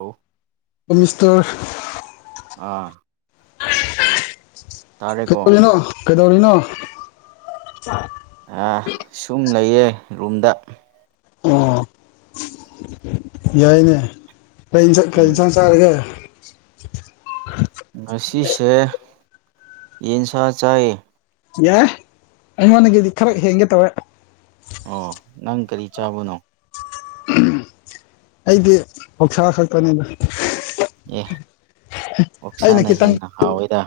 hello mister ꯑꯥ ꯇꯥꯔꯦꯀꯣ ꯀꯩꯗꯧꯔꯤꯅꯣ ꯀꯩꯗꯧꯔꯤꯅꯣ ꯑ ꯁꯨꯝ ꯂꯩꯌꯦ ꯔꯨꯝꯗ ꯑꯣ ꯌꯥꯏꯅꯦ ꯀꯩ ꯀꯩ ꯎꯝ ꯆ ꯆꯔꯒꯦ ꯉꯁꯤꯁꯦ ꯌꯦꯟꯁꯥ ꯆꯥꯏ ꯌꯥ ꯑꯃꯅꯤꯒꯗꯤ ꯈꯔꯒ ꯍꯒꯦ ꯇꯕ ꯑꯣ ꯅꯪ ꯀꯔꯤ ꯆꯥꯕꯅꯣ ꯑꯩꯗꯤ ꯍꯧꯁꯥ ꯈꯛꯇꯅꯤꯅ ꯑꯦ ꯑꯩꯅ ꯑꯣꯛꯁꯥꯅ ꯈꯤꯇꯪ ꯍꯦꯟꯅ ꯍꯥꯎꯋꯦꯗ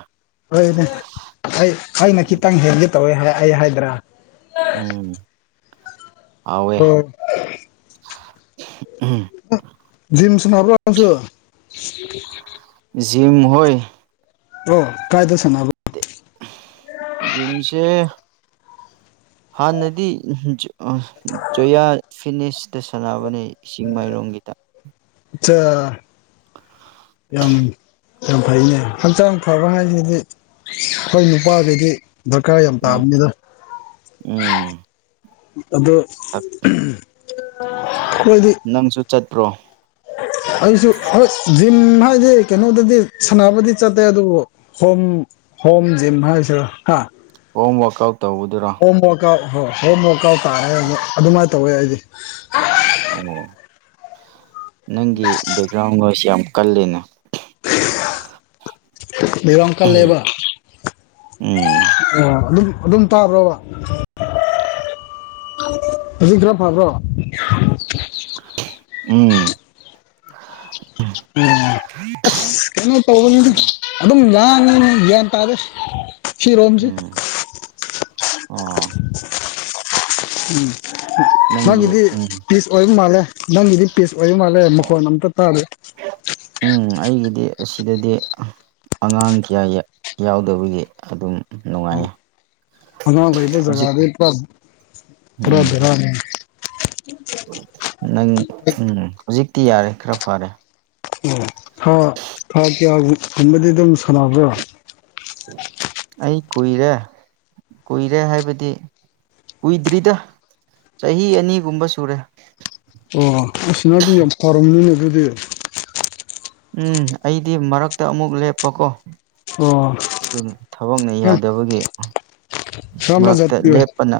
ꯍꯣꯏ ꯑꯩꯅ ꯈꯤꯇꯪ ꯍꯦꯜꯦꯞ ꯇꯧꯋꯦ ꯑꯩ ꯍꯥꯏꯗ꯭ꯔꯥ ꯎꯝ ꯑꯋꯦ ꯑꯣ ꯖꯤꯝꯁ ꯅꯕ꯭ꯔꯁꯨ ꯖꯤꯝ ꯍ ꯑꯣ ꯀꯥꯏ ꯇꯁꯅꯕ ꯖꯤꯝꯁꯦ [unintelligible] ꯍꯥꯟꯅꯗꯤ ꯖꯣꯌꯥ ꯐꯤꯅꯤꯁꯇ ꯁꯥꯟꯅꯕꯅꯦ ꯏꯁꯤꯡ ꯃꯥꯏꯔꯣꯡꯒꯤꯗ ꯆ ꯑꯝ ꯌꯥꯝ ꯐꯩꯅꯦ ꯍꯛꯆꯥꯡ ꯐꯕꯉꯥꯏꯁꯤꯗꯤ ꯑꯩꯈꯣꯏ ꯅꯨꯄꯥꯗꯗꯤ ꯗꯔꯀꯥꯔ ꯌꯥꯝ ꯎꯝ ꯇꯥꯕꯅꯤꯅ ꯎꯝ ꯑꯣ ꯑꯩꯈꯣꯏꯗꯤ ꯅꯪꯁꯨ ꯆꯠꯄ꯭ꯔꯣ ꯑꯩꯁꯨ ꯍꯣꯏ ꯖꯤꯝ ꯍꯥꯏꯗꯤ ꯀꯩꯅꯣꯗꯗꯤ ꯁꯥꯟꯅꯕꯗꯤ ꯆꯠꯇꯦ ꯑꯗꯨꯕꯨ ꯍꯣꯝ ꯍꯝ ꯖꯤ ꯍꯥꯏꯁ ꯍꯥ ꯍꯣꯝ ꯋꯥꯛꯥꯎ ꯍꯣꯝ ꯋꯥꯔꯛ ꯑꯥꯎꯠ ꯍꯣꯏ ꯍꯣꯝ ꯋꯥꯔꯛ ꯑꯥꯎꯠ ꯇꯥꯔ ꯑꯗꯨꯃꯥꯏꯅ ꯇꯧꯋꯦ ꯑꯩꯗꯤ ꯑꯣ ꯅꯪꯒꯤ ꯒ꯭ꯔꯥꯎꯁꯤ ꯌꯥꯝ ꯀꯜꯂꯤꯅꯦ ꯔꯪ ꯀꯥ ꯂꯩꯕ ꯎꯝ ꯑꯣ ꯑꯗꯨꯝ ꯑꯗꯨꯝ ꯇꯥꯕ꯭ꯔꯣꯕ ꯑꯗꯨꯖꯤ ꯈꯔ ꯐꯔꯕ꯭ꯔꯣ ꯎꯝ ꯑꯣ ꯑꯁ ꯀꯩꯅꯣ ꯇꯧꯕꯗꯤ ꯎꯝ ꯑꯗꯨꯝ ꯂ ꯭ꯌꯥꯟ ꯇꯥꯔꯦ ꯁꯤꯔꯣꯝꯁꯤ ꯎꯝ ꯑꯣ ꯎꯝ ꯅꯪꯒꯤ ꯅꯪꯒꯤꯗꯤ ꯎꯝ ꯄꯤꯁ ꯑꯣꯏꯕ ꯃꯥꯜꯂꯦ ꯅꯪꯒꯤꯗꯤ ꯄꯤꯁ ꯑꯣꯏꯕ ꯃꯥꯜꯂꯦ ꯃꯈꯣꯟ ꯑꯝꯇ ꯇꯥꯗ ꯎꯝ ꯑꯩꯒꯤꯗꯤ ꯑꯁꯤꯗꯗꯤ ꯑꯉꯥꯡ ꯀꯌꯥ ꯌꯥꯎꯗꯕꯒꯤ ꯑꯗꯨꯝ ꯅꯨꯡꯉꯥꯏꯌꯦ ꯑꯅ ꯍꯧꯖꯤꯛ ꯂꯩꯕꯨꯖꯒꯥꯗ ꯎꯝ ꯄꯔꯥꯗꯔꯥꯅꯦ ꯅꯪ ꯎꯝ ꯍꯧꯖꯤꯛꯇꯤ ꯌꯥꯔꯦ ꯈꯔ ꯐꯔꯦ ꯑꯣ ꯊꯥ ꯊꯥ ꯀꯌꯥꯒꯨꯝꯕꯗꯤ ꯑꯗꯨꯝ ꯁꯥꯟꯅꯕ꯭ꯔꯥ ꯑꯩ ꯀꯨꯏꯔꯦ ꯀꯨꯏꯔꯦ ꯍꯥꯏꯕꯗꯤ ꯀꯨꯏꯗ꯭ꯔꯤꯗ ꯆꯍꯤ ꯑꯅꯤꯒꯨꯝꯕ ꯁꯨꯔꯦ ꯑꯣ ꯑꯁꯤ ꯅꯗꯤ ꯌꯥꯝ ꯐꯔꯝꯅꯤꯅ ꯑꯗꯨꯗꯤ ꯎꯝ ꯑꯩꯗꯤ ꯃꯔꯛꯇ ꯑꯃꯨꯛ ꯂꯦꯞꯄꯀꯣ ꯑꯣ ꯑꯗꯨꯅ ꯊꯕꯛꯅ ꯑ ꯌꯥꯗꯕꯒꯤ ꯀꯔꯝꯕ ꯃꯔꯛꯇ ꯖꯥꯇꯤ ꯑꯣꯏ ꯂꯦꯞꯄꯅ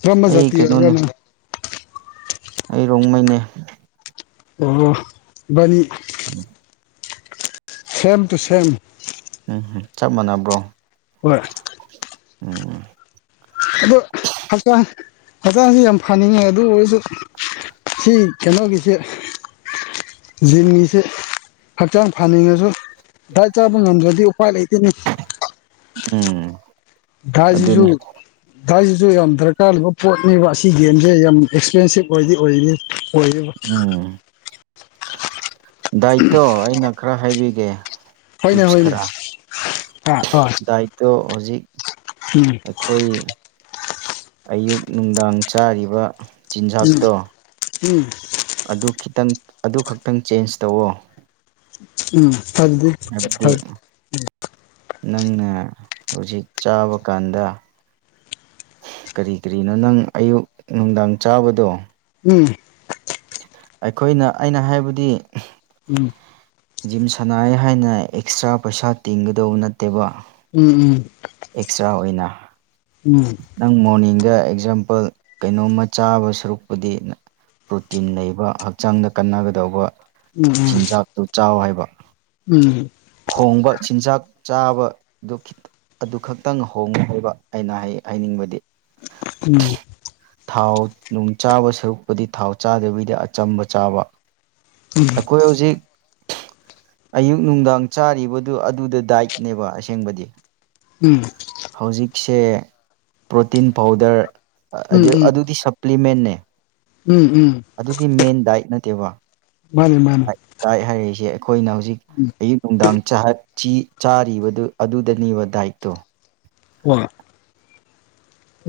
ꯀꯔꯝꯕ ꯑꯩ ꯖꯥꯇꯤ ꯑꯣꯏꯕ꯭ꯔꯥ ꯀꯩꯅꯣꯅꯦ ꯅꯪ ꯑꯩ ꯔꯣꯡꯃꯅꯦ ꯑꯣ ꯅꯤ ꯎꯝ ꯁꯦꯝꯦꯝ ꯇꯨ ꯁꯦꯝꯝ ꯎꯝ ꯆꯞ ꯃꯥꯟꯅꯕ꯭ꯔꯣ ꯍꯣꯏ ꯎꯝ ꯑꯗꯣ ꯍꯛꯆꯥꯡ ꯍꯛꯆꯥꯡꯁꯤ ꯌꯥꯝ ꯐꯅꯤꯡꯉꯦ ꯑꯗꯨ ꯑꯣꯏꯔꯁꯨ ꯁꯤ ꯀꯩꯅꯣꯒꯤꯁꯦ ꯦꯝꯒꯤꯁꯦ ꯍꯛꯆꯥꯡ ꯐꯅꯤꯡꯉꯁꯨ ꯗꯥꯏꯠ ꯆꯥꯕ ꯉꯝꯗ꯭ꯔꯗꯤ ꯎꯄꯥꯏ ꯂꯩꯇꯅꯤ ꯎꯝ ꯁꯤꯁꯨ ꯑꯗꯨꯅꯦ ꯗꯥꯏꯁꯤꯁꯨ ꯌꯥꯝ ꯗꯔꯀꯥꯔ ꯂꯩꯕ ꯄꯣꯠꯅꯦꯕ ꯑꯁꯤ ꯒꯦꯝꯁꯦ ꯌꯥꯝ ꯑꯦꯛꯁꯄꯦꯟꯁꯤꯞ ꯑꯣꯏꯗꯤ ꯑꯣꯏꯔꯤ ꯑꯣꯏꯌꯦꯕ ꯎꯝ ꯗꯥꯏꯇꯣ ꯑꯩꯅ ꯈꯔ ꯍꯥꯏꯕꯤꯒꯦ ꯍꯅꯦ ꯇꯤꯞꯁ ꯍꯣꯏꯅꯦ ꯈꯔ ꯍꯥ ꯗꯥꯏꯠꯇꯣ ꯍꯧꯖꯤꯛ ꯎꯝ ꯑꯩꯈꯣꯏ ꯑꯌꯨꯛ ꯅꯨꯡꯗꯥꯡ ꯆꯥꯔꯤꯕ ꯎꯝ ꯆꯤꯟꯖꯥꯛꯇꯣ ꯎꯝ ꯑꯗꯨ ꯈꯤꯇꯪ ꯑꯗꯨ ꯈꯛꯇꯪ ꯆꯦꯟꯖ ꯇꯧꯑꯣ ꯎꯝ ꯐꯗꯤ ꯐ ꯅꯪꯅ ꯍꯧꯖꯤꯛ ꯆꯥꯕ ꯀꯥꯟꯗ ꯀꯔꯤ ꯀꯔꯤꯅꯣ ꯅꯪ ꯑꯌꯨꯛ ꯅꯨꯡꯗꯥꯡ ꯆꯥꯕꯗꯣ ꯎꯝ ꯑꯩꯈꯣꯏꯅ ꯑꯩꯅ ꯍꯥꯏꯕꯗꯤ ꯎꯝ ꯖꯤꯝ ꯁꯥꯟꯅꯩ ꯍꯥꯏꯅ ꯑꯦꯛꯁꯇ꯭ꯔꯥ ꯄꯩꯁꯥ ꯇꯤꯡꯒꯗꯧꯕ ꯅꯠꯇꯦꯕ ꯎꯝ ꯎꯝ ꯑꯦꯛꯁꯇ꯭ꯔꯥ ꯑꯣꯏꯅ ꯎꯝ ꯅꯪ ꯃꯣꯔꯅꯤꯡꯗ ꯑꯦꯛꯖꯥꯝꯄꯜ ꯀꯩꯅꯣꯝꯃ ꯆꯥꯕ ꯁꯔꯨꯛꯄꯨꯗꯤ ꯄ꯭ꯔꯣꯇꯤꯟ ꯂꯩꯕ ꯍꯛꯆꯥꯡꯗ ꯀꯟꯅꯒꯗꯧꯕ ꯎꯝ ꯆꯤꯟꯖꯥꯛꯇꯨ ꯆꯥꯎ ꯍꯥꯏꯕ ꯎꯝ ꯈꯣꯡꯕ ꯆꯤꯟꯖꯥꯛ ꯆꯥꯕꯗꯨꯈꯤ ꯑꯗꯨ ꯈꯛꯇꯪ ꯍꯣꯡꯉꯨ ꯍꯥꯏꯕ ꯑꯩꯅ ꯍꯥꯏꯅꯤꯡꯕꯗꯤ ꯎꯝ ꯊꯥꯎ ꯅꯨꯡ ꯆꯥꯕ ꯁꯔꯨꯛꯄꯗꯤ ꯊꯥꯎ ꯆꯥꯗꯕꯤꯗ ꯑꯆꯝꯕ ꯆꯥꯕ ꯑꯩꯈꯣꯏ ꯍꯧꯖꯤꯛ ꯑꯌꯨꯛ ꯅꯨꯡꯗꯥꯡ ꯆꯥꯔꯤꯕꯗꯨ ꯑꯗꯨꯗ ꯗꯥꯏꯠꯅꯦꯕ ꯑꯁꯦꯡꯕꯗꯤ ꯎꯝ ꯍꯧꯖꯤꯛꯁꯦ ꯄ꯭ꯔꯣꯇꯤꯟ ꯄꯥꯎꯗꯔ ꯎꯝ ꯎꯝ ꯑꯗꯨꯗꯤ ꯁꯄ꯭ꯂꯤꯃꯦꯟꯅꯦ ꯎꯝ ꯎꯝ ꯑꯗꯨꯗꯤ ꯃꯦꯟ ꯗꯥꯏꯠ ꯅꯠꯇꯦꯕ ꯃꯥꯅꯤ ꯃꯥꯅꯤ ꯗꯥꯏꯠ ꯍꯥꯏꯔꯤꯁꯦ ꯑꯩꯈꯣꯏꯅ ꯍꯧꯖꯤꯛ ꯎꯝ ꯑꯌꯨꯛ ꯅꯨꯡꯗꯥꯡ ꯆꯍ ꯆ ꯆꯥꯔꯤꯕꯗꯨ ꯑꯗꯨꯗꯅꯤꯕ ꯗꯥꯏꯠꯇꯣ ꯋꯥ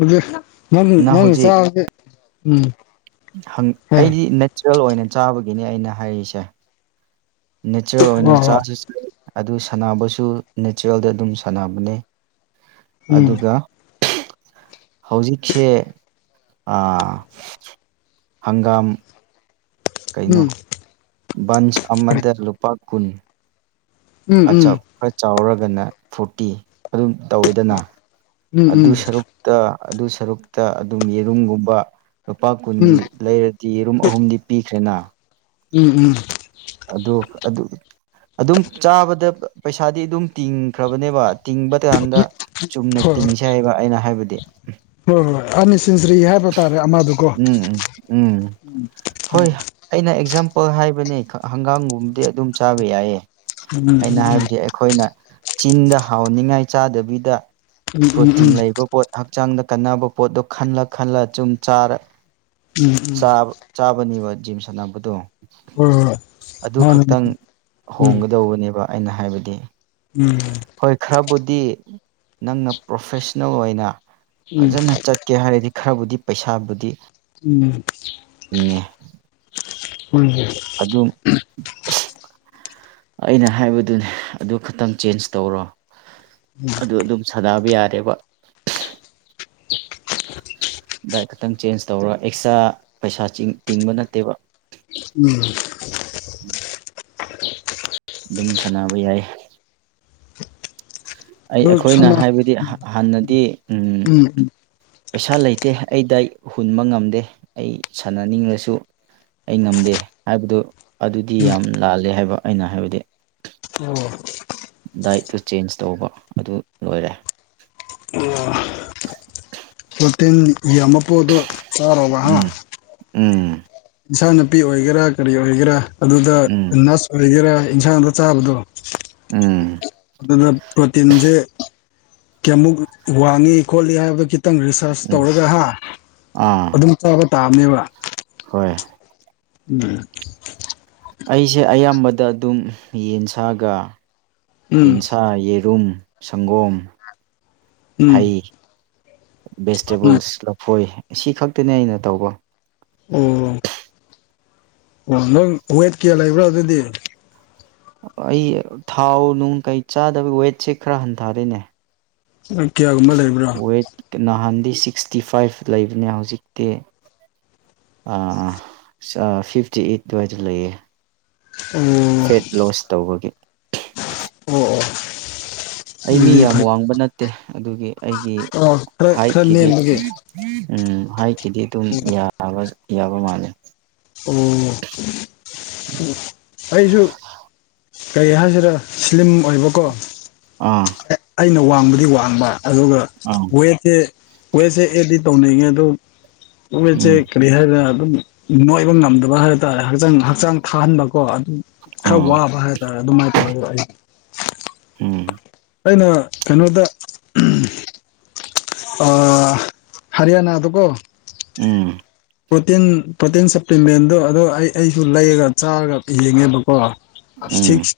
ꯑꯗꯨꯪ ꯅꯪ ꯆ ꯎꯝ ꯪ ꯍꯣꯏ ꯑꯩꯗꯤ ꯅꯦꯆꯔꯦꯜ ꯑꯣꯏꯅ ꯆꯥꯕꯒꯤꯅꯦ ꯑꯩꯅ ꯍꯥꯏꯔꯤꯁꯦ ꯅꯦꯆꯔꯦꯜ ꯑꯣꯏꯅ ꯍꯣꯏ ꯍꯣꯏ ꯆꯥꯁꯤ ꯑꯗꯨ ꯁꯥꯟꯅꯕꯁꯨ ꯅꯦꯆꯔꯦꯜꯗ ꯑꯗꯨꯝ ꯁꯥꯟꯅꯕꯅꯤ ꯎꯝ ꯑꯗꯨꯒ [unintelligible] ꯍꯧꯖꯤꯛꯁꯦ ꯍꯪꯒꯥꯝ ꯀꯩꯅꯣ ꯎꯝ ꯕꯟꯁ ꯑꯃꯗ ꯂꯨꯄꯥ ꯀꯨꯟ ꯎꯝ ꯑꯆꯥꯞꯄꯔ ꯆꯥꯎꯔꯒꯅ ꯐꯣꯔꯇꯤ ꯑꯗꯨꯝ ꯇꯧꯋꯤꯗꯅ ꯎꯝ ꯎꯝ ꯑꯗꯨ ꯎꯝ ꯁꯔꯨꯛꯇ ꯑꯗꯨ ꯁꯔꯨꯛꯇ ꯑꯗꯨꯝ ꯌꯦꯔꯨꯝꯒꯨꯝꯕ ꯂꯨꯄꯥ ꯎꯝ ꯀꯨꯟꯒꯤ ꯂꯩꯔꯗꯤ ꯔꯨꯝ ꯑꯍꯨꯝꯗꯤ ꯄꯤꯈ꯭ꯔꯦꯅ ꯎꯝ ꯎꯝ ꯑ ꯑꯗꯨꯝ ꯆꯥꯕꯗ ꯄꯩꯁꯥꯗꯤ ꯑꯗꯨꯝ ꯇꯤꯡꯈ꯭ꯔꯕꯅꯦꯕ ꯇꯤꯡꯕ ꯀꯥꯟꯗ ꯆꯨꯝꯅ ꯍꯣꯏ ꯍꯣꯏ ꯇꯤꯡꯁꯤ ꯍꯥꯏꯕ ꯑꯩꯅ ꯍꯥꯏꯕꯗꯤ ꯍꯣꯏ ꯍꯣꯏ ꯑꯅꯤ ꯁꯤꯟꯁ꯭ꯔꯤ ꯍꯥꯏꯕꯇꯥꯔ ꯎꯝ ꯎꯝ ꯎꯝꯝ ꯍꯣꯏ ꯑꯩꯅ ꯑꯦꯛꯖꯥꯝ ꯄ ꯍꯥꯏꯕꯅꯤ ꯍꯪꯒꯥꯝꯒꯨꯝꯕꯗꯤ ꯑꯗꯨꯝ ꯆꯥꯕ ꯌꯥꯏꯌꯦ ꯎꯝ ꯎꯝ ꯑꯩꯅ ꯎꯝ ꯍꯥꯏꯕꯗꯤ ꯑꯩꯈꯣꯏꯅ ꯆꯤꯟꯗ ꯍꯥꯎꯅꯤꯉꯥꯏ ꯆꯥꯗꯕꯤꯗ ꯎꯝ ꯎꯝ ꯄ꯭ꯔꯣꯇꯤꯟ ꯎꯝ ꯂꯩꯕ ꯄꯣꯠ ꯍꯛꯆꯥꯡꯗ ꯀꯟꯅꯕ ꯄꯣꯠꯇꯣ ꯈꯜꯂ ꯈꯜꯂ ꯆꯨꯝ ꯆꯥꯔ ꯎꯝ ꯎꯝ ꯆꯥꯕꯅꯦꯕ ꯖꯤꯝ ꯁꯥꯟꯅꯕꯗꯣ ꯍꯣꯏ ꯍꯣꯏ ꯑꯗꯨ ꯃꯥꯅꯤ ꯈꯛꯇꯪ ꯃꯥꯅꯤ ꯎꯝ ꯍꯣꯡꯒꯗꯧꯕꯅꯦꯕ ꯑꯩꯅ ꯍꯥꯏꯕꯗꯤ ꯍꯣꯏ ꯈꯔꯕꯨꯗꯤ ꯅꯪꯅ ꯄ꯭ꯔꯣꯐꯦꯁꯅꯦꯜ ꯑꯣꯏꯅ ꯎꯝ ꯎꯝ ꯐꯖꯅ ꯆꯠꯀꯦ ꯍꯥꯏꯔꯗꯤ ꯈꯔꯕꯨꯗꯤ ꯄꯩꯁꯥꯕꯨꯗꯤ ꯎꯝ ꯏꯟꯅ ꯍ ꯍ ꯑꯗꯨꯝ ꯑꯩꯅ ꯍꯥꯏꯕꯗꯨꯅꯦ ꯑꯗꯨ ꯈꯛꯇꯪ ꯆꯦꯟꯖ ꯇꯧꯔꯣ ꯑꯗꯨ ꯑꯗꯨꯝ ꯁꯥꯟꯅꯕ ꯌꯥꯔꯦꯕ ꯗꯥꯏꯠ ꯈꯛꯇꯪ ꯆꯦꯟꯖ ꯇꯧꯔ ꯑꯦꯛꯁꯇ꯭ꯔꯥ ꯄꯩꯁꯥ ꯇꯤꯡꯕ ꯅꯠꯇꯦꯕ ꯎꯝ ꯎꯝ ꯑꯗꯨꯝ ꯁꯥꯟꯅꯕ ꯌꯥꯏ ꯑꯩ ꯑꯗꯨ ꯑꯩꯈꯣꯏꯅ ꯁꯅꯥ ꯍꯥꯏꯕꯗꯤ ꯍꯥꯟꯅꯗꯤ ꯎ ꯎꯝ ꯄꯩꯁꯥ ꯂꯩꯇꯦ ꯑꯩꯗ ꯑꯩ ꯍꯨꯟꯕ ꯉꯝꯗꯦ ꯑꯩ ꯁꯥꯟꯅꯅꯤꯡꯂꯁꯨ ꯑꯩ ꯉꯝꯗꯦ ꯍꯥꯏꯕꯗꯨ ꯑꯗꯨꯗꯤ ꯌꯥꯝ ꯂꯥꯜꯂꯦ ꯍꯥꯏꯕ ꯑꯩꯅ ꯍꯥꯏꯕꯗꯤ ꯑꯣ ꯗꯥꯏꯠꯇꯨ ꯆꯦꯟꯖ ꯇꯧꯕ ꯑꯗꯨ ꯂꯣꯏꯔꯦ ꯄꯣꯇꯤꯟ ꯌꯥꯝ ꯃꯄꯨꯗꯣ ꯇꯥꯔꯕ ꯎꯝ ꯎꯝ ꯏꯟꯁꯥꯡ ꯅꯥꯄꯤ ꯑꯣꯏꯒꯦꯔꯥ ꯀꯔꯤ ꯑꯣꯏꯒꯦꯔꯥ ꯑꯗꯨꯗ ꯎꯝ ꯅꯁ ꯑꯣꯏꯒꯦꯔꯥ ꯏꯟꯁꯥꯡꯗ ꯆꯥꯕꯗꯣ ꯎꯝ ꯑꯗꯨ ꯄ꯭ꯔꯣꯇꯤꯟꯁꯦ ꯀꯃꯨꯛ ꯋꯥꯅꯤ ꯏꯈꯣꯂꯤꯌꯥ ꯍꯥꯏꯕ ꯈꯤꯇꯪ ꯔꯤꯁꯥꯔꯁ ꯎꯝ ꯇꯧꯔꯒ ꯍꯥ ꯑꯥ ꯑꯗꯨꯝ ꯆꯥꯕ ꯇꯥꯕꯅꯦꯕ ꯍꯣꯏ ꯎꯝ ꯑꯩꯁꯦ ꯑꯌꯥꯝꯕꯗ ꯑꯗꯨꯝ ꯌꯦꯟꯁꯥꯒ ꯎꯝ ꯌꯦꯟꯁꯥ ꯌꯦꯔꯨꯝ ꯁꯪꯒꯣꯝ ꯎꯝ ꯍꯩ ꯎꯝ ꯚꯦꯖꯤꯇꯦꯕꯜꯁ ꯂꯐꯣꯏ ꯑꯁꯤ ꯈꯛꯇꯅꯤ ꯑꯩꯅ ꯇꯧꯕ ꯎꯝ ꯑꯣ ꯅꯪ ꯋꯦꯠ ꯀꯌꯥ ꯂꯩꯕ꯭ꯔꯣ ꯑꯗꯨꯗꯤ ꯑꯩ ꯊꯥꯎ ꯅꯨꯡ ꯀꯩ ꯆꯥꯗꯕ ꯋꯦꯠꯁꯦ ꯈꯔ ꯍꯟꯊꯔꯤꯅꯦ ꯀꯌꯥꯒꯨꯝꯕ ꯂꯩꯕ꯭ꯔꯥ ꯋꯦꯠ ꯅꯍꯥꯟꯗꯤ ꯁꯤꯛꯁꯇꯤ ꯐꯥꯏꯚ ꯂꯩꯕꯅꯦ ꯍꯧꯖꯤꯛꯇꯤ ꯐꯤꯐꯇꯤ ꯑꯩꯠ ꯑꯗꯨꯋꯥꯏꯗ ꯂꯩꯌꯦ ꯑꯣ ꯐꯦꯠ ꯂꯣꯁ ꯇꯧꯕꯒꯤ ꯑꯣ ꯑꯣ ꯑꯩ ꯃꯤ ꯑꯗꯨꯗꯤ ꯌꯥꯝ ꯐꯩ ꯋꯥꯡꯕ ꯅꯠꯇꯦ ꯑꯗꯨꯒꯤ ꯑꯩꯒꯤ ꯑ ꯈꯔ ꯈꯔ ꯍꯥꯏꯠꯀꯤꯗꯤ ꯅꯦꯝꯕꯒꯤ ꯎꯝ ꯍꯥꯏꯈꯤꯗꯤ ꯑꯗꯨꯝꯕ ꯌꯥꯕ ꯃꯥꯜꯂꯦ ꯑꯣ ꯀꯩ ꯍꯥꯏꯁꯤꯔ ꯁ꯭ꯂꯤꯝ ꯑꯣꯏꯕꯀꯣ ꯑꯥ ꯑꯩꯅ ꯋꯥꯡꯕꯗꯤ ꯋꯥꯡꯕ ꯑꯗꯨꯒ ꯑꯥ ꯋꯦꯠꯁꯦ ꯋꯦꯠꯁꯦ ꯑꯦꯗꯤ ꯇꯧꯅꯤꯡꯉꯦ ꯑꯗꯨ ꯀꯋꯦꯁꯦ ꯎꯝ ꯀꯔꯤ ꯍꯥꯏꯗꯅ ꯑꯗꯨꯝ ꯅꯣꯏꯕ ꯉꯝꯗꯕ ꯍꯥꯏꯕ ꯇꯔꯦ ꯍꯛꯆꯥꯡ ꯍꯛꯆꯥꯡ ꯊꯥꯍꯟꯕ ꯀꯣ ꯑꯗꯨꯝ ꯈꯔ ꯑꯥ ꯋꯥꯕ ꯍꯥꯏꯇꯥꯔꯦ ꯑꯗꯨꯃꯥꯏꯅ ꯇꯧꯔꯦꯗ ꯑꯩ ꯍꯝ ꯑꯩꯅ ꯑ ꯍꯔꯤꯌꯥꯅꯥ ꯇ ꯀꯣ ꯎꯝ ꯄ꯭ꯔꯣꯇꯤꯟ ꯄ꯭ꯔꯣꯇꯤꯟ ꯁꯄ꯭ꯂꯤꯃꯦꯟꯗꯣ ꯑꯗꯣ ꯑꯩ ꯑꯩꯁꯨ ꯂꯩꯔꯒ ꯆꯥꯔꯒ ꯌꯦꯡꯉꯦꯕꯀꯣ ꯎꯝ six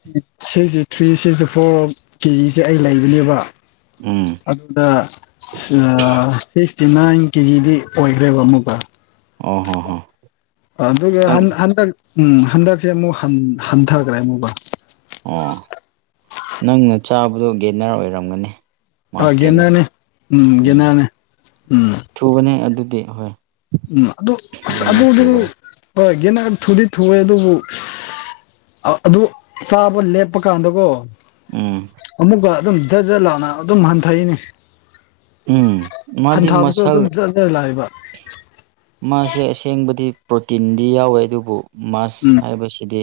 sixty three sixty four ꯀꯦꯖꯤꯁꯦ ꯑꯩ ꯂꯩꯕꯅꯦꯕ ꯎꯝ ꯑꯗ ꯁꯤꯛꯁꯇꯤ ꯅꯥꯏꯟ ꯀꯦꯖꯤꯗꯤ ꯑꯣꯏꯈ꯭ꯔꯦꯕ ꯑꯃꯨꯛꯀ ꯑꯣ ꯍꯣ ꯍꯣ ꯑꯗꯨ ꯅꯪ ꯍꯟ ꯍꯟꯗ ꯎꯝ ꯍꯟꯗꯛꯁꯦ ꯑꯃꯨꯛ ꯍꯟꯊꯈ꯭ꯔꯦ ꯑꯃꯨꯕ ꯑꯣ ꯅꯪꯅ ꯆꯥꯕꯗꯣ ꯒꯦꯅꯔ ꯑꯣꯏꯔꯝꯒꯅꯤ ꯃꯥꯁꯀꯤꯅ ꯒꯦꯟꯅꯔꯅꯦ ꯎꯝ ꯒꯦꯟꯅꯔꯅꯦ ꯎꯝ ꯊꯨꯕꯅꯦ ꯑꯗꯨꯗꯤ ꯍꯣꯏ ꯎꯝ ꯑꯗꯨ ꯑꯁ ꯒꯦꯟꯅꯔ ꯑꯗꯨꯗꯨ ꯊꯨꯕꯅꯦ ꯍꯣꯏ ꯦꯅ ꯊꯨꯗꯤ ꯊ ꯊꯣꯛꯑꯦ ꯑꯗꯨꯕꯨ ꯑꯗꯨ ꯆꯥꯕ ꯂꯦꯞꯄ ꯀꯥꯟꯗꯀꯣ ꯎꯝ ꯑꯃꯨꯛꯀ ꯑꯗꯨꯝ ꯖꯠ ꯖꯠ ꯂꯥꯞꯅ ꯑꯗꯨꯝ ꯍꯟꯊꯩꯅꯦ ꯎꯝ ꯃꯥꯗꯤ ꯃꯁꯜ ꯖꯠ ꯖꯠ ꯂꯥꯛꯑꯦꯕ ꯃꯥꯁꯦ ꯑꯁꯦꯡꯕꯗꯤ ꯄ꯭ꯔꯣꯇꯤꯟꯗꯤ ꯌꯥꯎꯋꯦ ꯑꯗꯨꯕꯨ ꯃꯥꯁ ꯎꯝ ꯍꯥꯏꯕꯁꯤꯗꯤ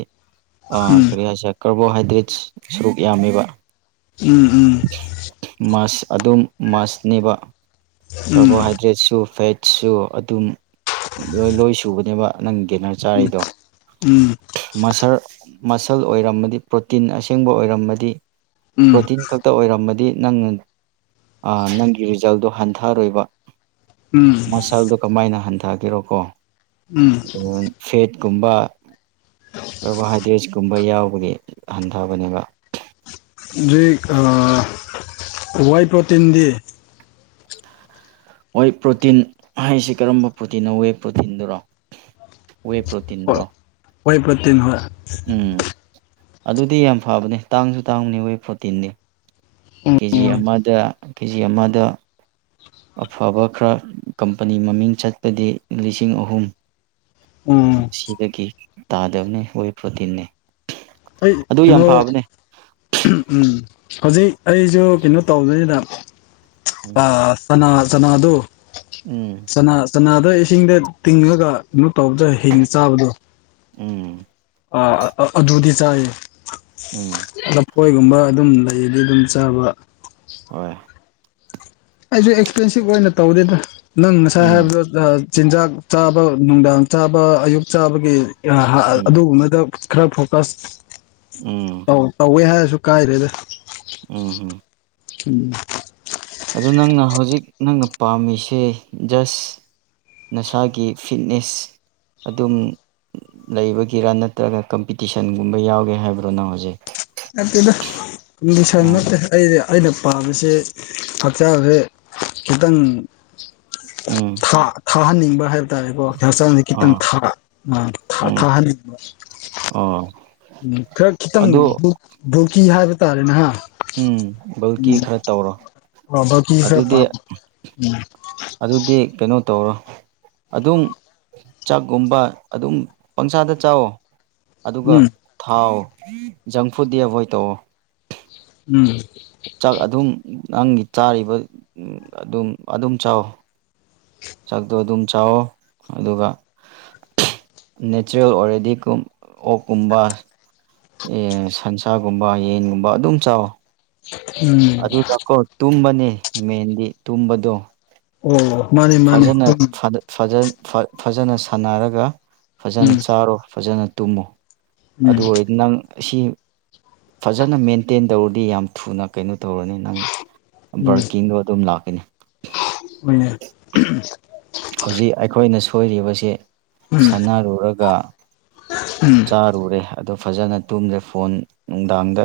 ꯎꯝ ꯀꯔꯤ ꯍꯥꯏꯁꯦ ꯀꯥꯔꯕꯣꯍꯥꯏꯗ꯭ꯔꯦꯠꯁ ꯁꯔꯨꯛ ꯌꯥꯝꯃꯤꯕ ꯎꯝ ꯎꯝ ꯑꯗꯨꯝ ꯃꯁꯅꯦꯕ ꯎꯝ ꯀꯥꯔꯕꯣꯍꯥꯏꯗ꯭ꯔꯦꯠꯁꯨ ꯐꯦꯠ ꯁꯨ ꯑꯗꯨꯝ ꯂꯣꯏ ꯂꯣꯏ ꯁꯨꯕꯅꯦꯕ ꯅꯪ ꯒꯦꯅꯔ ꯆꯥꯔꯤꯗꯣ ꯎꯝ ꯎꯝ ꯃꯁꯔ ꯃꯁꯜ ꯑꯣꯏꯔꯝꯃꯗꯤ ꯄ꯭ꯔꯣꯇꯤꯟ ꯑꯁꯦꯡꯕ ꯑꯣꯏꯔꯝꯃꯗꯤ ꯎꯝ ꯑꯃꯗꯤ ꯅꯪꯅ ꯅꯪꯒꯤ ꯔꯤꯖꯜꯗꯣ ꯍꯟꯊꯔꯣꯏꯕ ꯎꯝ ꯃꯁꯜꯗꯣ ꯀꯃꯥꯏꯅ ꯍꯟꯊꯒꯦꯔꯣꯀꯣ ꯎꯝ ꯐꯦꯠ ꯀꯨꯝꯕ ꯀꯥꯔꯕꯣꯍꯥꯏꯗ꯭ꯔꯦꯠꯁ ꯀꯨꯝꯕ ꯌꯥꯎꯕꯒꯤ ꯍꯟꯊꯕꯅꯦꯕ ꯣꯏ ꯋꯥꯏꯨ ꯄ꯭ꯔꯣꯇꯤꯟ ꯗ ꯍꯣꯏ ꯄ꯭ꯔꯣꯇꯤꯟ ꯍꯥꯏꯁꯦ ꯀꯔꯝꯕ ꯄ꯭ꯔꯣꯇꯤꯟ ꯂꯧꯋꯦ ꯄ꯭ꯔꯣꯇꯤꯟꯗꯨꯔꯣ ꯋꯦ ꯄ꯭ꯔꯇꯗ꯭ꯔ ꯍꯣꯏ ꯄ꯭ꯔꯣꯇꯤꯟ ꯍꯣꯏ ꯑꯗꯨꯗꯤ ꯌꯥꯝ ꯐꯕꯅꯤ ꯇꯥꯡꯁꯨ ꯇꯥꯡꯕꯅꯤ ꯋꯦ ꯐꯣꯔꯇꯤꯟꯅꯤ ꯀꯦꯖꯤ ꯎꯝ ꯑꯃꯗ ꯀꯦ ꯖꯤ ꯑꯃꯗ ꯑꯐꯕ ꯈꯔ ꯀꯝꯄꯅꯤ ꯃꯃꯤꯡ ꯆꯠꯄꯗꯤ ꯂꯤꯁꯤꯡ ꯑꯍꯨꯝ ꯎꯝ ꯑꯁꯤꯗꯒꯤ ꯇꯥꯗꯕꯅꯤ ꯍꯣꯏ ꯄ꯭ꯔꯣꯇꯤꯟꯅꯅꯤ ꯑꯩꯩꯅꯣ ꯎꯝ ꯍꯧꯖꯤꯛ ꯑꯩꯁꯨ ꯀꯩꯅꯣ ꯇꯧꯗꯩꯗ ꯎꯝ ꯆꯅꯥꯗ ꯎꯝ ꯁꯅꯥ ꯁꯅꯥ ꯑꯗ ꯏꯁꯤꯡꯗ ꯇꯤꯡꯉꯒ ꯀꯩꯅꯣ ꯇꯧꯕꯗ ꯍꯤꯡꯉ ꯆꯥꯕꯗꯣ ꯎꯝ ꯑ ꯑꯗꯨꯗꯤ ꯆꯥꯏꯌꯦ ꯎꯝ ꯀꯣꯏꯒꯨꯝꯕ ꯑꯗꯨꯝꯕꯗꯤ ꯑꯗꯨꯝ ꯆꯥꯕ ꯍꯣꯏ ꯑꯩꯁꯨ ꯑꯦꯛꯁꯄꯦꯟꯁꯤꯞ ꯑꯣꯏꯅ ꯇꯧꯗꯦꯗꯥ ꯅꯪ ꯉꯁꯥꯏ ꯎꯝ ꯍꯥꯏꯕꯗ ꯆꯤꯟꯖꯥꯛ ꯆꯥꯕ ꯅꯨꯡꯗꯥꯡ ꯆꯥꯕ ꯑꯌꯨꯛ ꯆꯥꯕꯒꯤ ꯎꯝ ꯑꯗꯨꯒꯨꯝꯕꯗ ꯈꯔ ꯐꯣꯀꯁ ꯎꯝ ꯇꯧꯋꯦ ꯍꯥꯏꯔꯁꯨ ꯀꯥꯏꯔꯦꯗ ꯎꯝ ꯎꯝ ꯎꯝ ꯑꯗꯨ ꯅꯪꯅ ꯍꯧꯖꯤꯛ ꯅꯪꯅ ꯄꯥꯝꯃꯤꯁꯦ ꯖꯁ ꯅꯁꯥꯒꯤ ꯐꯤꯠꯅꯦꯁ ꯑꯗꯨꯝ ꯂꯩꯕꯒꯤꯔꯥ ꯅꯠꯇ꯭ꯔꯒ ꯀꯝꯄꯤꯇꯤꯁꯟꯒꯨꯝꯕ ꯌꯥꯎꯒꯦ ꯍꯥꯏꯕ꯭ꯔꯣ ꯅꯪ ꯍꯧꯖꯤꯛ ꯅꯠꯇ‌ꯦꯗ ꯀꯝꯕꯤꯁꯟ ꯎꯝ ꯅꯠꯇ‌ꯦ ꯑꯩꯗꯤ ꯑꯩꯅ ꯄꯥꯝꯃꯤꯁꯦ ꯍꯛꯆꯁꯦ ꯈꯤꯇꯪ ꯎꯝ ꯊꯥ ꯊꯥꯍꯟꯅꯤꯡꯕ ꯍꯥꯏꯕ ꯇꯥꯔꯦꯀꯣ ꯍꯛꯆꯥꯡꯁ ꯈꯤꯇꯪ ꯑꯥ ꯊꯥ ꯑ ꯊꯥ ꯎꯝ ꯊꯥꯍꯟꯅꯤꯡ ꯑꯣ ꯎꯝ ꯈꯔ ꯈꯤꯇꯪ ꯑꯗꯨ ꯕꯨꯀꯤ ꯍꯥꯏꯕ ꯇꯥꯔꯦꯅ‌ꯩ ꯍꯥ ꯎꯝ ꯕꯜꯀꯤ ꯈꯔ ꯇꯧꯔꯣ ꯎꯝ ꯕꯀꯤ ꯈꯔ ꯑꯗꯨꯗꯤ ꯄꯝ ꯎꯝ ꯑꯗꯨꯗꯤ ꯀꯩꯅꯣ ꯇꯧꯔꯣ ꯑꯗꯨꯝ ꯆꯥꯛꯀꯨꯝꯕ ꯑꯗꯨꯝ ꯄꯪꯆꯥꯗ ꯆꯥꯋꯣ ꯑꯗꯨꯒ ꯎꯝ ꯊꯥꯎ ꯖꯪ ꯐꯨꯗꯤ ꯑꯦꯕꯣꯏꯠ ꯇꯧꯑꯣ ꯎꯝ ꯆꯥꯛ ꯑꯗꯨꯝ ꯅꯪ ꯆꯥꯔꯤꯕ ꯑꯗꯨꯝ ꯑꯗꯨꯝ ꯆꯥꯎ ꯆꯥꯛꯇꯣ ꯑꯗꯨꯝ ꯆꯥꯑꯣ ꯑꯗꯨꯒ ꯅꯦꯆꯔꯦꯜ ꯑꯣꯏꯔꯦꯗꯤ ꯀꯨꯝ ꯑꯣꯛꯀꯨꯝꯕ ꯑꯦ ꯁꯟꯁꯥꯒꯨꯝꯕ ꯌꯦꯟꯒꯨꯝꯕ ꯑꯗꯨꯝ ꯆꯥꯎꯋ ꯎꯝ ꯑꯗꯨꯗꯀꯣ ꯇꯨꯝꯕꯅꯤ ꯃꯦꯟꯗꯤ ꯇꯨꯝꯕꯗꯣ ꯑꯣ ꯃꯥꯅꯦ ꯃꯥꯅꯦ ꯐꯖꯅ ꯎꯝ ꯐ ꯐꯖꯟ ꯐ ꯐꯖꯅ ꯁꯥꯟꯅꯔꯒ ꯎꯝ ꯐꯖꯅ ꯆꯥꯔꯣ ꯐꯖꯅ ꯇꯨꯝꯃꯣ ꯎꯝ ꯎꯝ ꯑꯗꯨ ꯑꯣꯏꯔꯗꯤ ꯅꯪ ꯁꯤ ꯐꯖꯅ ꯃꯦꯟꯇꯦꯟ ꯇꯧꯔꯗꯤ ꯌꯥꯝ ꯊꯨꯅ ꯀꯩꯅꯣ ꯇꯧ ꯇꯧꯔꯅꯤ ꯅꯪ ꯕꯔꯀꯤꯡꯗꯣ ꯑꯗꯨꯝ ꯂꯥꯛꯀꯅꯤ ꯎꯝ ꯍꯧꯖꯤꯛ ꯑꯩꯈꯣꯏꯅ ꯁꯣꯏꯔꯤꯕꯁꯤ ꯁꯥꯟꯅꯔꯨꯔꯒ ꯆꯥꯔꯨꯔꯦ ꯑꯗꯨ ꯐꯖꯅ ꯇꯨꯝꯗ꯭ꯔꯦ ꯐꯣꯟ ꯅꯨꯡꯗꯥꯡꯗ